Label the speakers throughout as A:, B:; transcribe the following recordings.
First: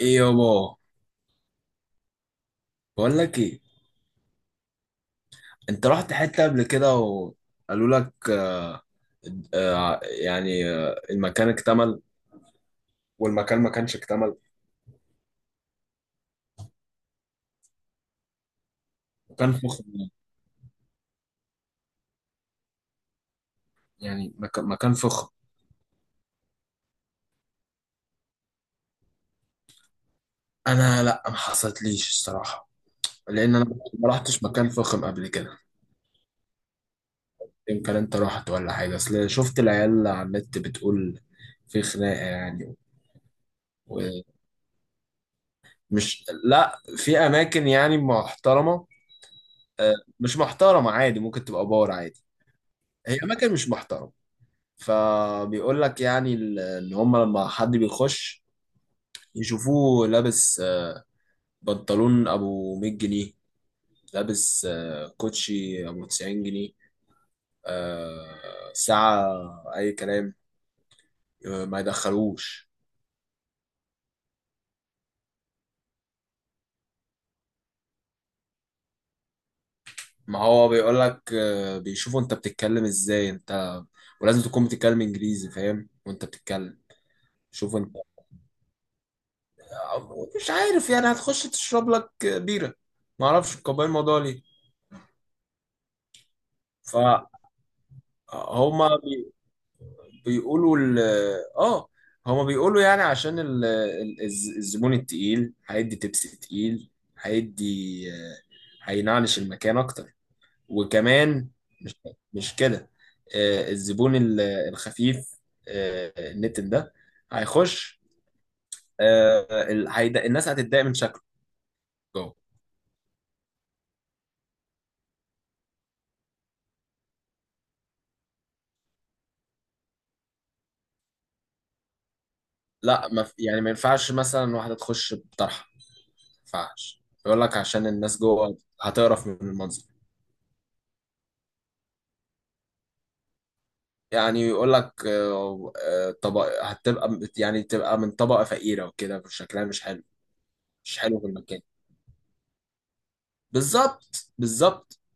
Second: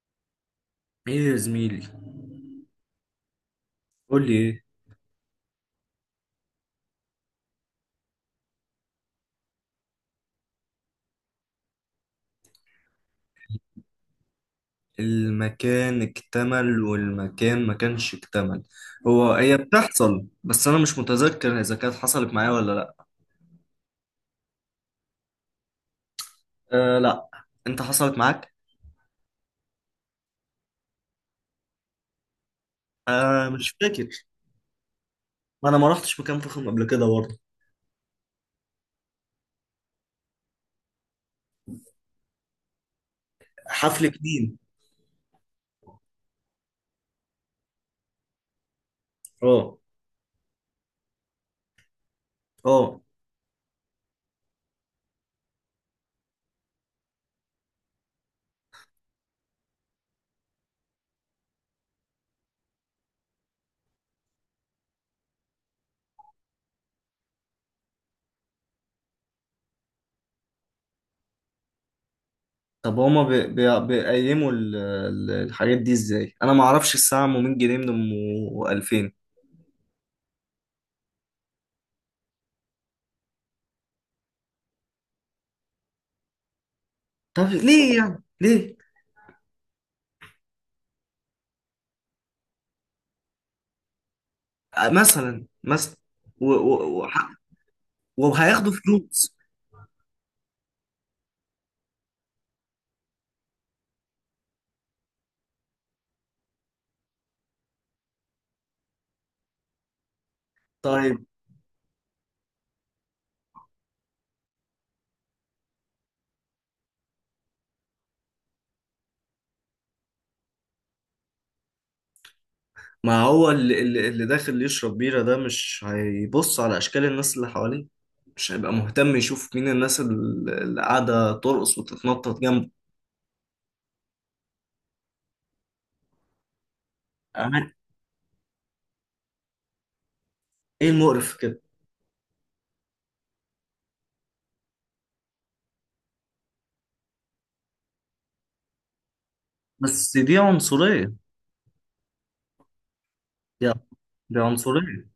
A: ايه يابا.
B: ايه يا زميلي.
A: بقول لك ايه؟
B: قول لي ايه.
A: انت رحت حته قبل كده وقالوا لك المكان اكتمل، والمكان ما كانش اكتمل،
B: المكان اكتمل والمكان ما كانش اكتمل. هو
A: وكان
B: هي
A: فخم،
B: بتحصل، بس انا مش متذكر اذا كانت حصلت معايا ولا لا.
A: يعني مكان فخم.
B: آه لا، انت حصلت معاك.
A: انا لا، ما حصلتليش الصراحه،
B: آه
A: لان انا
B: مش فاكر.
A: ما رحتش مكان فخم قبل كده.
B: ما انا ما رحتش مكان فخم قبل كده برضه.
A: يمكن انت رحت ولا حاجه، اصل شفت العيال على النت بتقول في خناقه يعني،
B: حفل كديم.
A: ومش لا في اماكن يعني محترمه.
B: اه،
A: آه، مش محترمه عادي، ممكن تبقى بار عادي.
B: اه.
A: هي اماكن مش محترمه. فبيقول لك يعني ان هم لما حد بيخش يشوفوه لابس بنطلون ابو 100 جنيه، لابس كوتشي ابو 90 جنيه، ساعة، اي كلام، ما يدخلوش.
B: طب هما بي بي بيقيموا الحاجات دي ازاي؟ انا ما اعرفش الساعه ام 100 جنيه من ام 2000.
A: ما هو بيقول لك بيشوفوا انت بتتكلم ازاي، انت ولازم تكون بتتكلم انجليزي، فاهم؟ وانت بتتكلم.
B: طب
A: شوف انت،
B: ليه يعني ليه؟
A: مش عارف يعني، هتخش تشرب لك بيرة، ما اعرفش قبل الموضوع ليه.
B: مثلا مثلا وهياخدوا
A: فهما
B: فلوس.
A: بيقولوا ال اه هما بيقولوا يعني عشان الزبون التقيل هيدي تبس تقيل، هيدي آه، هينعلش المكان اكتر.
B: طيب
A: وكمان مش مش كده. الزبون الخفيف، النتن ده هيخش، الناس هتتضايق من شكله جوه.
B: ما هو اللي داخل يشرب بيرة ده مش هيبص على أشكال الناس اللي حواليه. مش هيبقى مهتم يشوف مين الناس اللي قاعدة ترقص وتتنطط جنبه.
A: لا ما في- يعني ما ينفعش مثلا واحدة تخش بطرحة. ما ينفعش يقول لك
B: أنا-
A: عشان الناس جوه هتقرف من المنظر.
B: إيه المقرف في كده؟
A: يعني يقول لك هتبقى يعني تبقى من طبقة فقيرة، وكده شكلها مش حلو،
B: بس دي
A: مش
B: عنصرية.
A: حلو في المكان.
B: يا
A: بالظبط،
B: دي
A: بالظبط.
B: عنصرية.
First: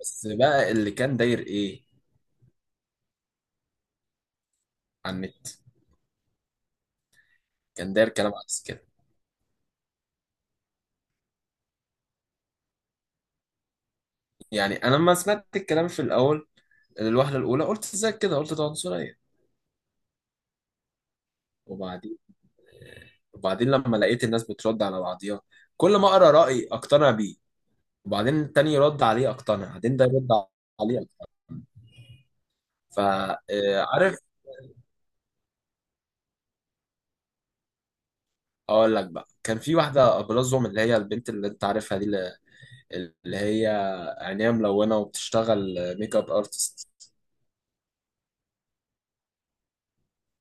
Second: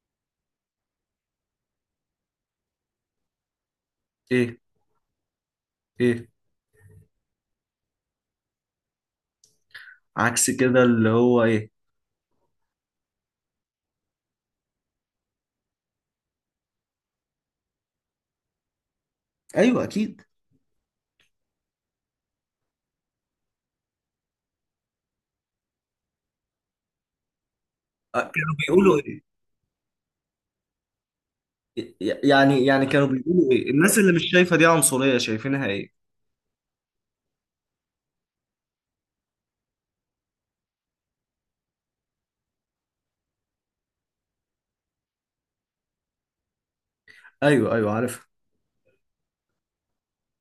A: بس بقى اللي كان داير ايه
B: إيه؟
A: على النت،
B: إيه
A: كان داير كلام عكس كده.
B: عكس كده اللي هو إيه؟
A: يعني انا لما سمعت الكلام في الاول، الوهلة الاولى قلت ازاي كده، قلت ده عنصرية.
B: أيوه أكيد.
A: وبعدين وبعدين لما لقيت الناس بترد على بعضيها، كل ما اقرا رأي اقتنع بيه، وبعدين
B: كانوا
A: التاني
B: بيقولوا
A: يرد
B: إيه؟
A: عليه اقتنع، بعدين ده يرد عليه اقتنع.
B: يعني كانوا بيقولوا إيه؟ الناس اللي
A: فعارف،
B: مش شايفة دي عنصرية شايفينها إيه؟
A: اقول لك بقى، كان في واحده ابرزهم، اللي هي البنت اللي انت عارفها دي، اللي هي عينيها ملونه وبتشتغل ميك اب ارتست.
B: أيوه أيوه، عارفها.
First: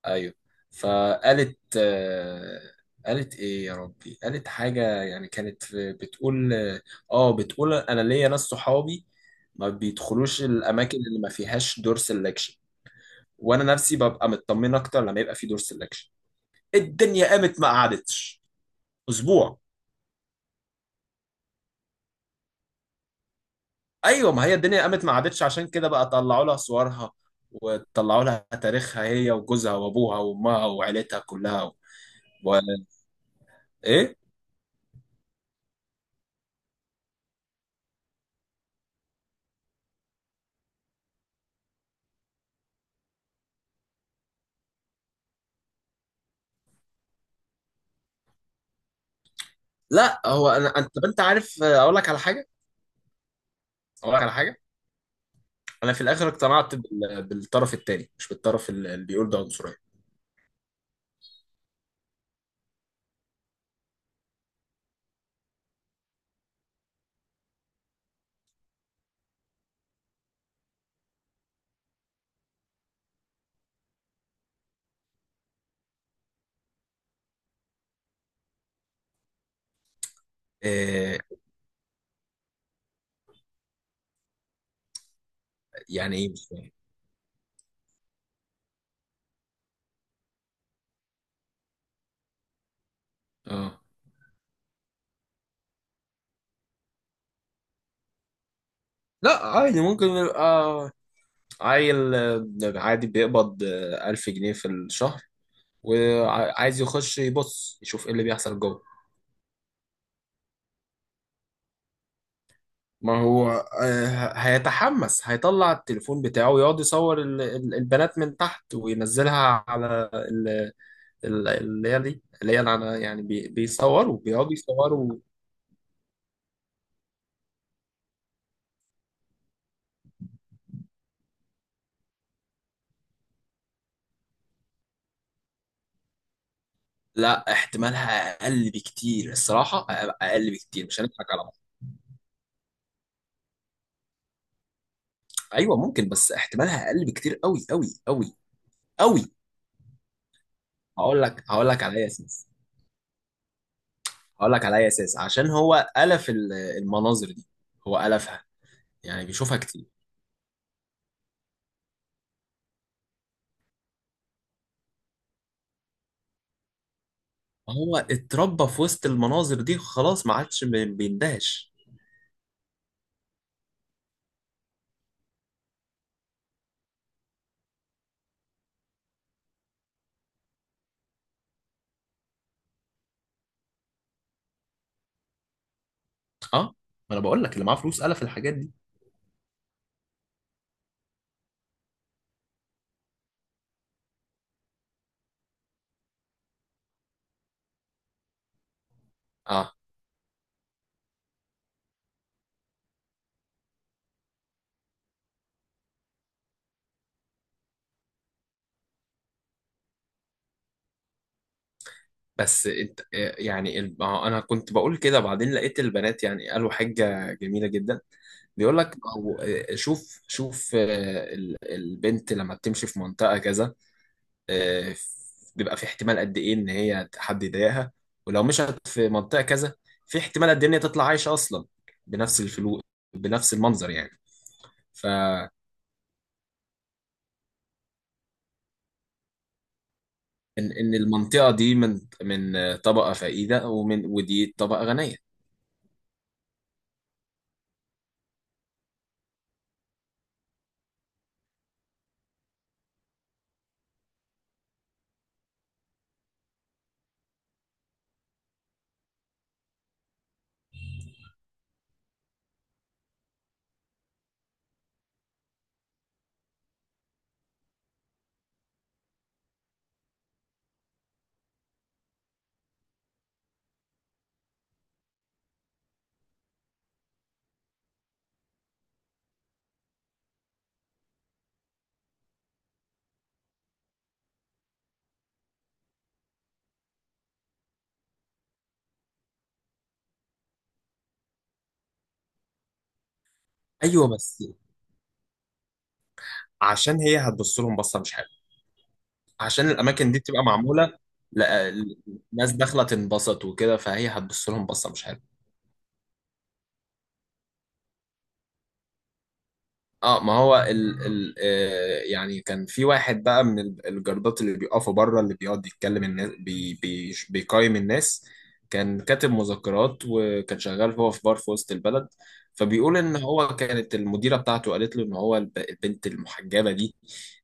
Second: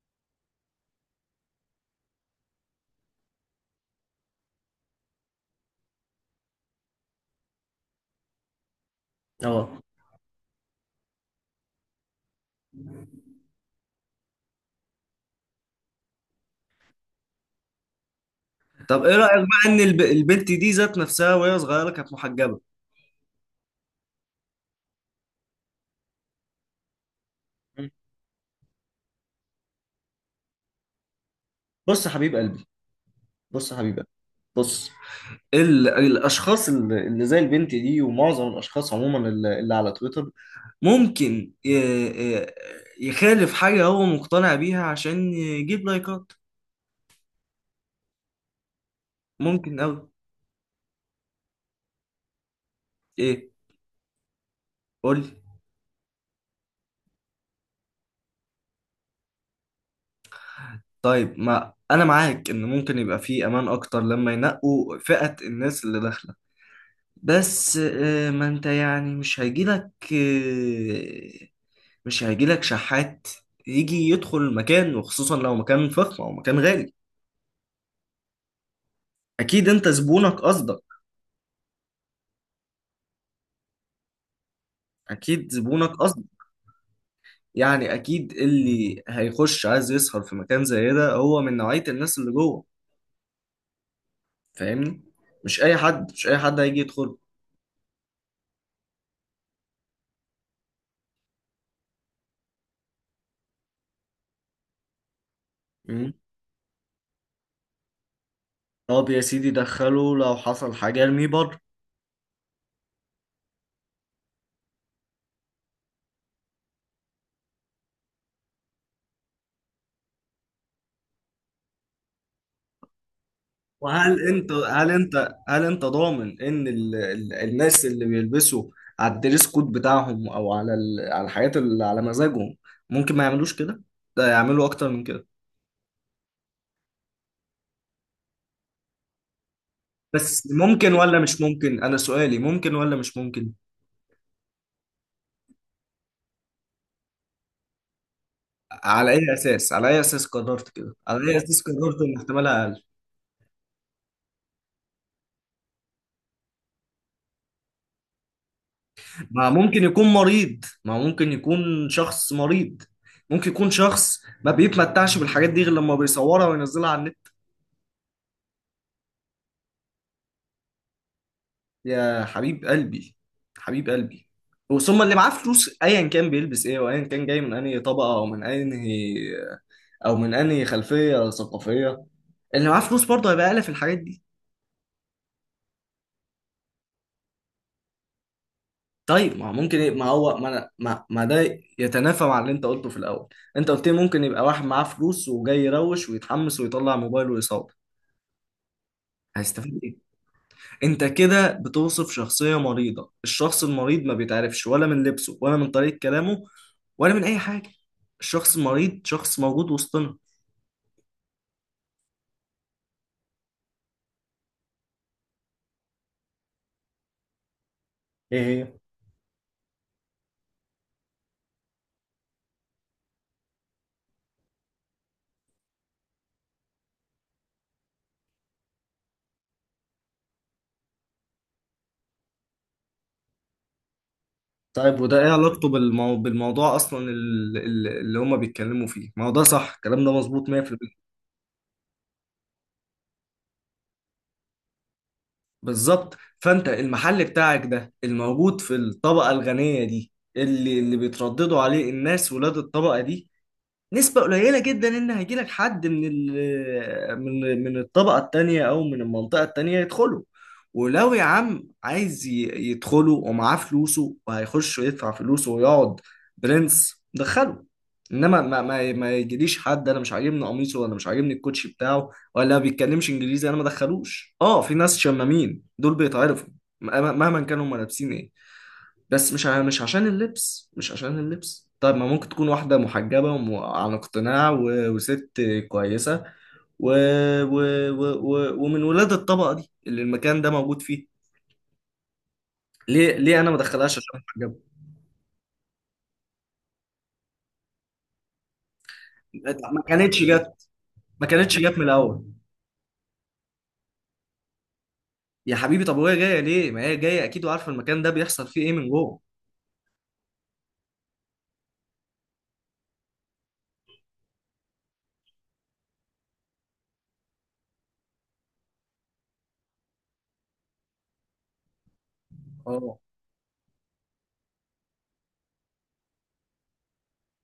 A: ايوه. فقالت قالت ايه يا ربي، قالت حاجه يعني، كانت بتقول، اه بتقول انا ليا ناس صحابي ما
B: أه.
A: بيدخلوش الاماكن اللي ما فيهاش دور سelection، وانا نفسي ببقى مطمن اكتر لما يبقى في دور سelection. الدنيا قامت ما قعدتش
B: طب ايه رأيك
A: اسبوع.
B: بقى ان البنت دي ذات نفسها وهي صغيرة كانت محجبة؟
A: ايوه، ما هي الدنيا قامت ما عادتش، عشان كده بقى طلعوا لها صورها، وطلعوا لها تاريخها، هي وجوزها وابوها وامها وعيلتها كلها،
B: بص يا حبيب
A: و...
B: قلبي. بص يا حبيب قلبي.
A: ايه.
B: بص، الاشخاص اللي زي البنت دي ومعظم الاشخاص عموما اللي على تويتر ممكن ي- يخالف حاجة هو مقتنع بيها عشان يجيب لايكات. ممكن أوي.
A: لا هو انا، انت عارف، اقول لك على حاجه،
B: إيه؟
A: اقول لك على حاجه.
B: قول لي.
A: انا في الاخر اقتنعت بالطرف التاني، مش بالطرف اللي بيقول ده عنصريه.
B: طيب ما أنا معاك إن ممكن يبقى فيه أمان أكتر لما ينقوا فئة الناس اللي داخلة. بس ما أنت يعني مش هيجيلك مش هيجيلك شحات يجي يدخل المكان، وخصوصا لو مكان فخم او مكان غالي. اكيد انت زبونك قصدك.
A: إيه؟
B: اكيد زبونك
A: يعني ايه؟
B: قصدك.
A: مش فاهم.
B: يعني اكيد اللي هيخش عايز يسهر في مكان زي ده هو من نوعية الناس اللي جوه.
A: اه،
B: فاهمني؟ مش اي حد، مش اي حد هيجي يدخل.
A: لا عادي، ممكن يبقى عيل عادي بيقبض 1000 جنيه في الشهر،
B: مم.
A: وعايز يخش يبص يشوف ايه اللي بيحصل جوه.
B: طب يا سيدي دخله، لو حصل حاجة ارميه بره.
A: ما هو هيتحمس، هيطلع التليفون بتاعه ويقعد يصور البنات من تحت وينزلها على اللي هي دي، اللي هي اللي يعني بيصوروا،
B: وهل انت
A: بيقعدوا
B: هل
A: يصوروا.
B: انت هل انت ضامن ان الناس اللي بيلبسوا على الدريس كود بتاعهم او على ال... على الحاجات اللي على مزاجهم ممكن ما يعملوش كده؟ ده يعملوا اكتر من كده.
A: لا، احتمالها اقل بكتير الصراحه،
B: بس
A: اقل بكتير،
B: ممكن
A: مش
B: ولا
A: هنضحك
B: مش
A: على بعض.
B: ممكن؟ انا سؤالي، ممكن ولا مش ممكن؟
A: ايوه ممكن، بس احتمالها اقل بكتير، قوي قوي قوي
B: على
A: قوي.
B: اي اساس؟ على اي اساس قررت كده؟ على اي اساس
A: هقول لك على
B: قررت
A: اي
B: ان
A: اساس،
B: احتمالها اقل؟
A: هقول لك على اي اساس، عشان هو الف المناظر دي، هو الفها، يعني
B: ما
A: بيشوفها
B: ممكن
A: كتير.
B: يكون مريض، ما ممكن يكون شخص مريض. ممكن يكون شخص ما بيتمتعش بالحاجات دي غير لما بيصورها وينزلها على النت.
A: هو اتربى في وسط المناظر دي، خلاص ما عادش بيندهش.
B: يا حبيب قلبي، حبيب قلبي، وثم اللي معاه فلوس ايا كان بيلبس ايه وايا كان جاي من انهي طبقه او من انهي او من انهي خلفيه ثقافيه، اللي معاه فلوس برضه هيبقى اقل في الحاجات دي.
A: اه، ما انا بقول لك اللي معاه فلوس قال في الحاجات دي.
B: طيب ما هو ممكن ايه؟ ما هو ما, أنا- ما ما ده يتنافى مع اللي انت قلته في الاول. انت قلت لي ممكن يبقى واحد معاه فلوس وجاي يروش ويتحمس ويطلع موبايله ويصور.
A: اه،
B: هيستفيد ايه؟ انت كده بتوصف شخصية مريضة. الشخص المريض ما بيتعرفش ولا من لبسه ولا من طريقة كلامه ولا من اي حاجة. الشخص المريض شخص موجود وسطنا.
A: بس انت يعني ما هو انا كنت بقول كده، بعدين لقيت البنات يعني قالوا حاجة جميلة جدا.
B: ايه؟ هي؟
A: بيقول لك او شوف شوف، البنت لما بتمشي في منطقة كذا، آه، بيبقى في احتمال قد ايه ان هي حد يضايقها، ولو مشت في منطقة كذا، في احتمال قد ايه ان هي تطلع عايشة اصلا بنفس الفلوس، بنفس المنظر. يعني
B: طيب وده ايه علاقته بالمو... بالموضوع اصلا اللي هما بيتكلموا فيه؟ ما هو ده صح، الكلام ده مظبوط
A: ان
B: 100%.
A: المنطقه دي من طبقه فقيره، ودي طبقه غنيه.
B: بالظبط، فانت المحل بتاعك ده الموجود في الطبقة الغنية دي اللي بيترددوا عليه الناس ولاد الطبقة دي، نسبة قليلة جدا إن هيجيلك حد من ال من من الطبقة التانية أو من المنطقة التانية يدخله. ولو يا عم عايز يدخله ومعاه فلوسه وهيخش ويدفع فلوسه ويقعد، برنس دخله. إنما ما يجيليش حد أنا مش عاجبني قميصه، ولا مش عاجبني الكوتشي بتاعه، ولا ما بيتكلمش إنجليزي أنا ما دخلوش. أه، في ناس شمامين دول بيتعرفوا مهما كانوا هما لابسين إيه، بس مش عشان اللبس، مش عشان اللبس. طيب ما ممكن تكون واحدة محجبة وعن اقتناع وست كويسة و... و... و... و... ومن ولاد الطبقة دي اللي المكان ده موجود فيه، ليه، ليه انا ما ادخلهاش
A: ايوه،
B: عشان
A: بس
B: محجبة؟
A: عشان هي هتبص لهم بصه مش حلوه، عشان
B: ما
A: الاماكن دي
B: كانتش
A: بتبقى
B: جت،
A: معموله،
B: ما كانتش
A: لا-
B: جت من الاول.
A: الناس داخله تنبسط وكده، فهي هتبص لهم بصه مش حلوه.
B: يا حبيبي طب وهي جاية ليه؟ ما هي جاية اكيد وعارفة المكان ده بيحصل فيه ايه من جوه.
A: اه ما هو ال ال آه يعني كان في واحد بقى من الجردات اللي بيقفوا بره، اللي بيقعد يتكلم الناس، بي بي بيقيم الناس. كان كاتب مذكرات وكان شغال هو في بار في وسط البلد، فبيقول
B: اه.
A: ان هو كانت المديرة بتاعته قالت له ان هو البنت المحجبة دي،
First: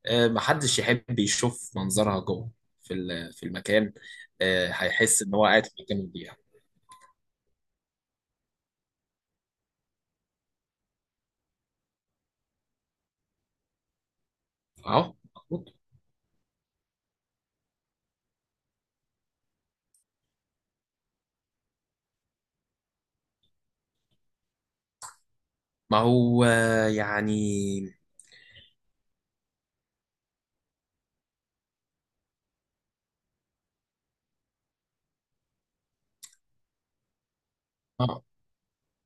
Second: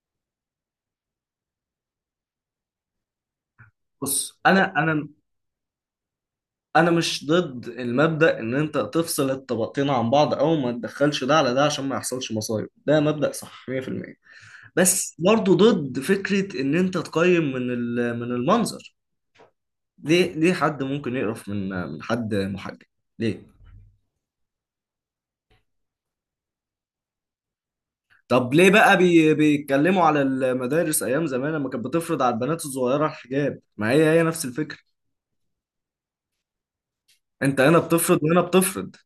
A: آه محدش يحب يشوف منظرها جوه في في المكان.
B: بص،
A: آه هيحس ان هو قاعد في مكان مضيع.
B: انا مش ضد المبدأ ان انت تفصل الطبقتين عن بعض او ما تدخلش ده على ده عشان ما يحصلش مصايب، ده مبدأ صح 100%.
A: اهو.
B: بس برضه ضد فكرة ان انت تقيم من من المنظر. ليه؟ ليه حد ممكن يقرف من حد محجب؟ ليه؟
A: ما هو
B: طب ليه بقى بيتكلموا على المدارس ايام زمان لما كانت بتفرض على البنات الصغيرة الحجاب؟ ما هي هي نفس الفكرة. انت هنا بتفرض
A: آه،
B: وهنا بتفرض.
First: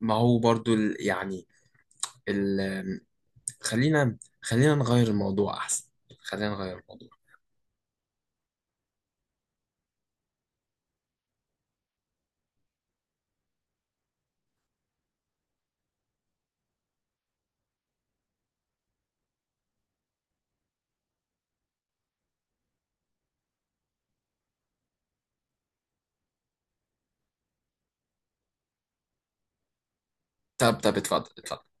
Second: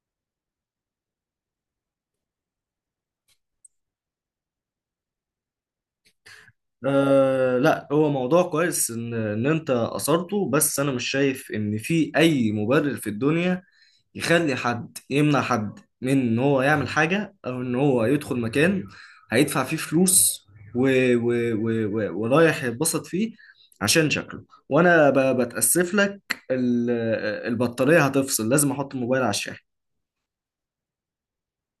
A: ما هو برضو ال... خلينا، خلينا نغير الموضوع احسن، خلينا نغير الموضوع.
B: أه لا، هو موضوع كويس ان انت اثرته. بس انا مش شايف ان في اي مبرر في الدنيا يخلي حد يمنع حد من ان هو يعمل حاجه او ان هو يدخل مكان هيدفع فيه فلوس و و ورايح يتبسط فيه عشان شكله. وانا بتاسف لك. ال- البطاريه هتفصل، لازم احط الموبايل على الشاحن.
A: طب طب، اتفضل اتفضل.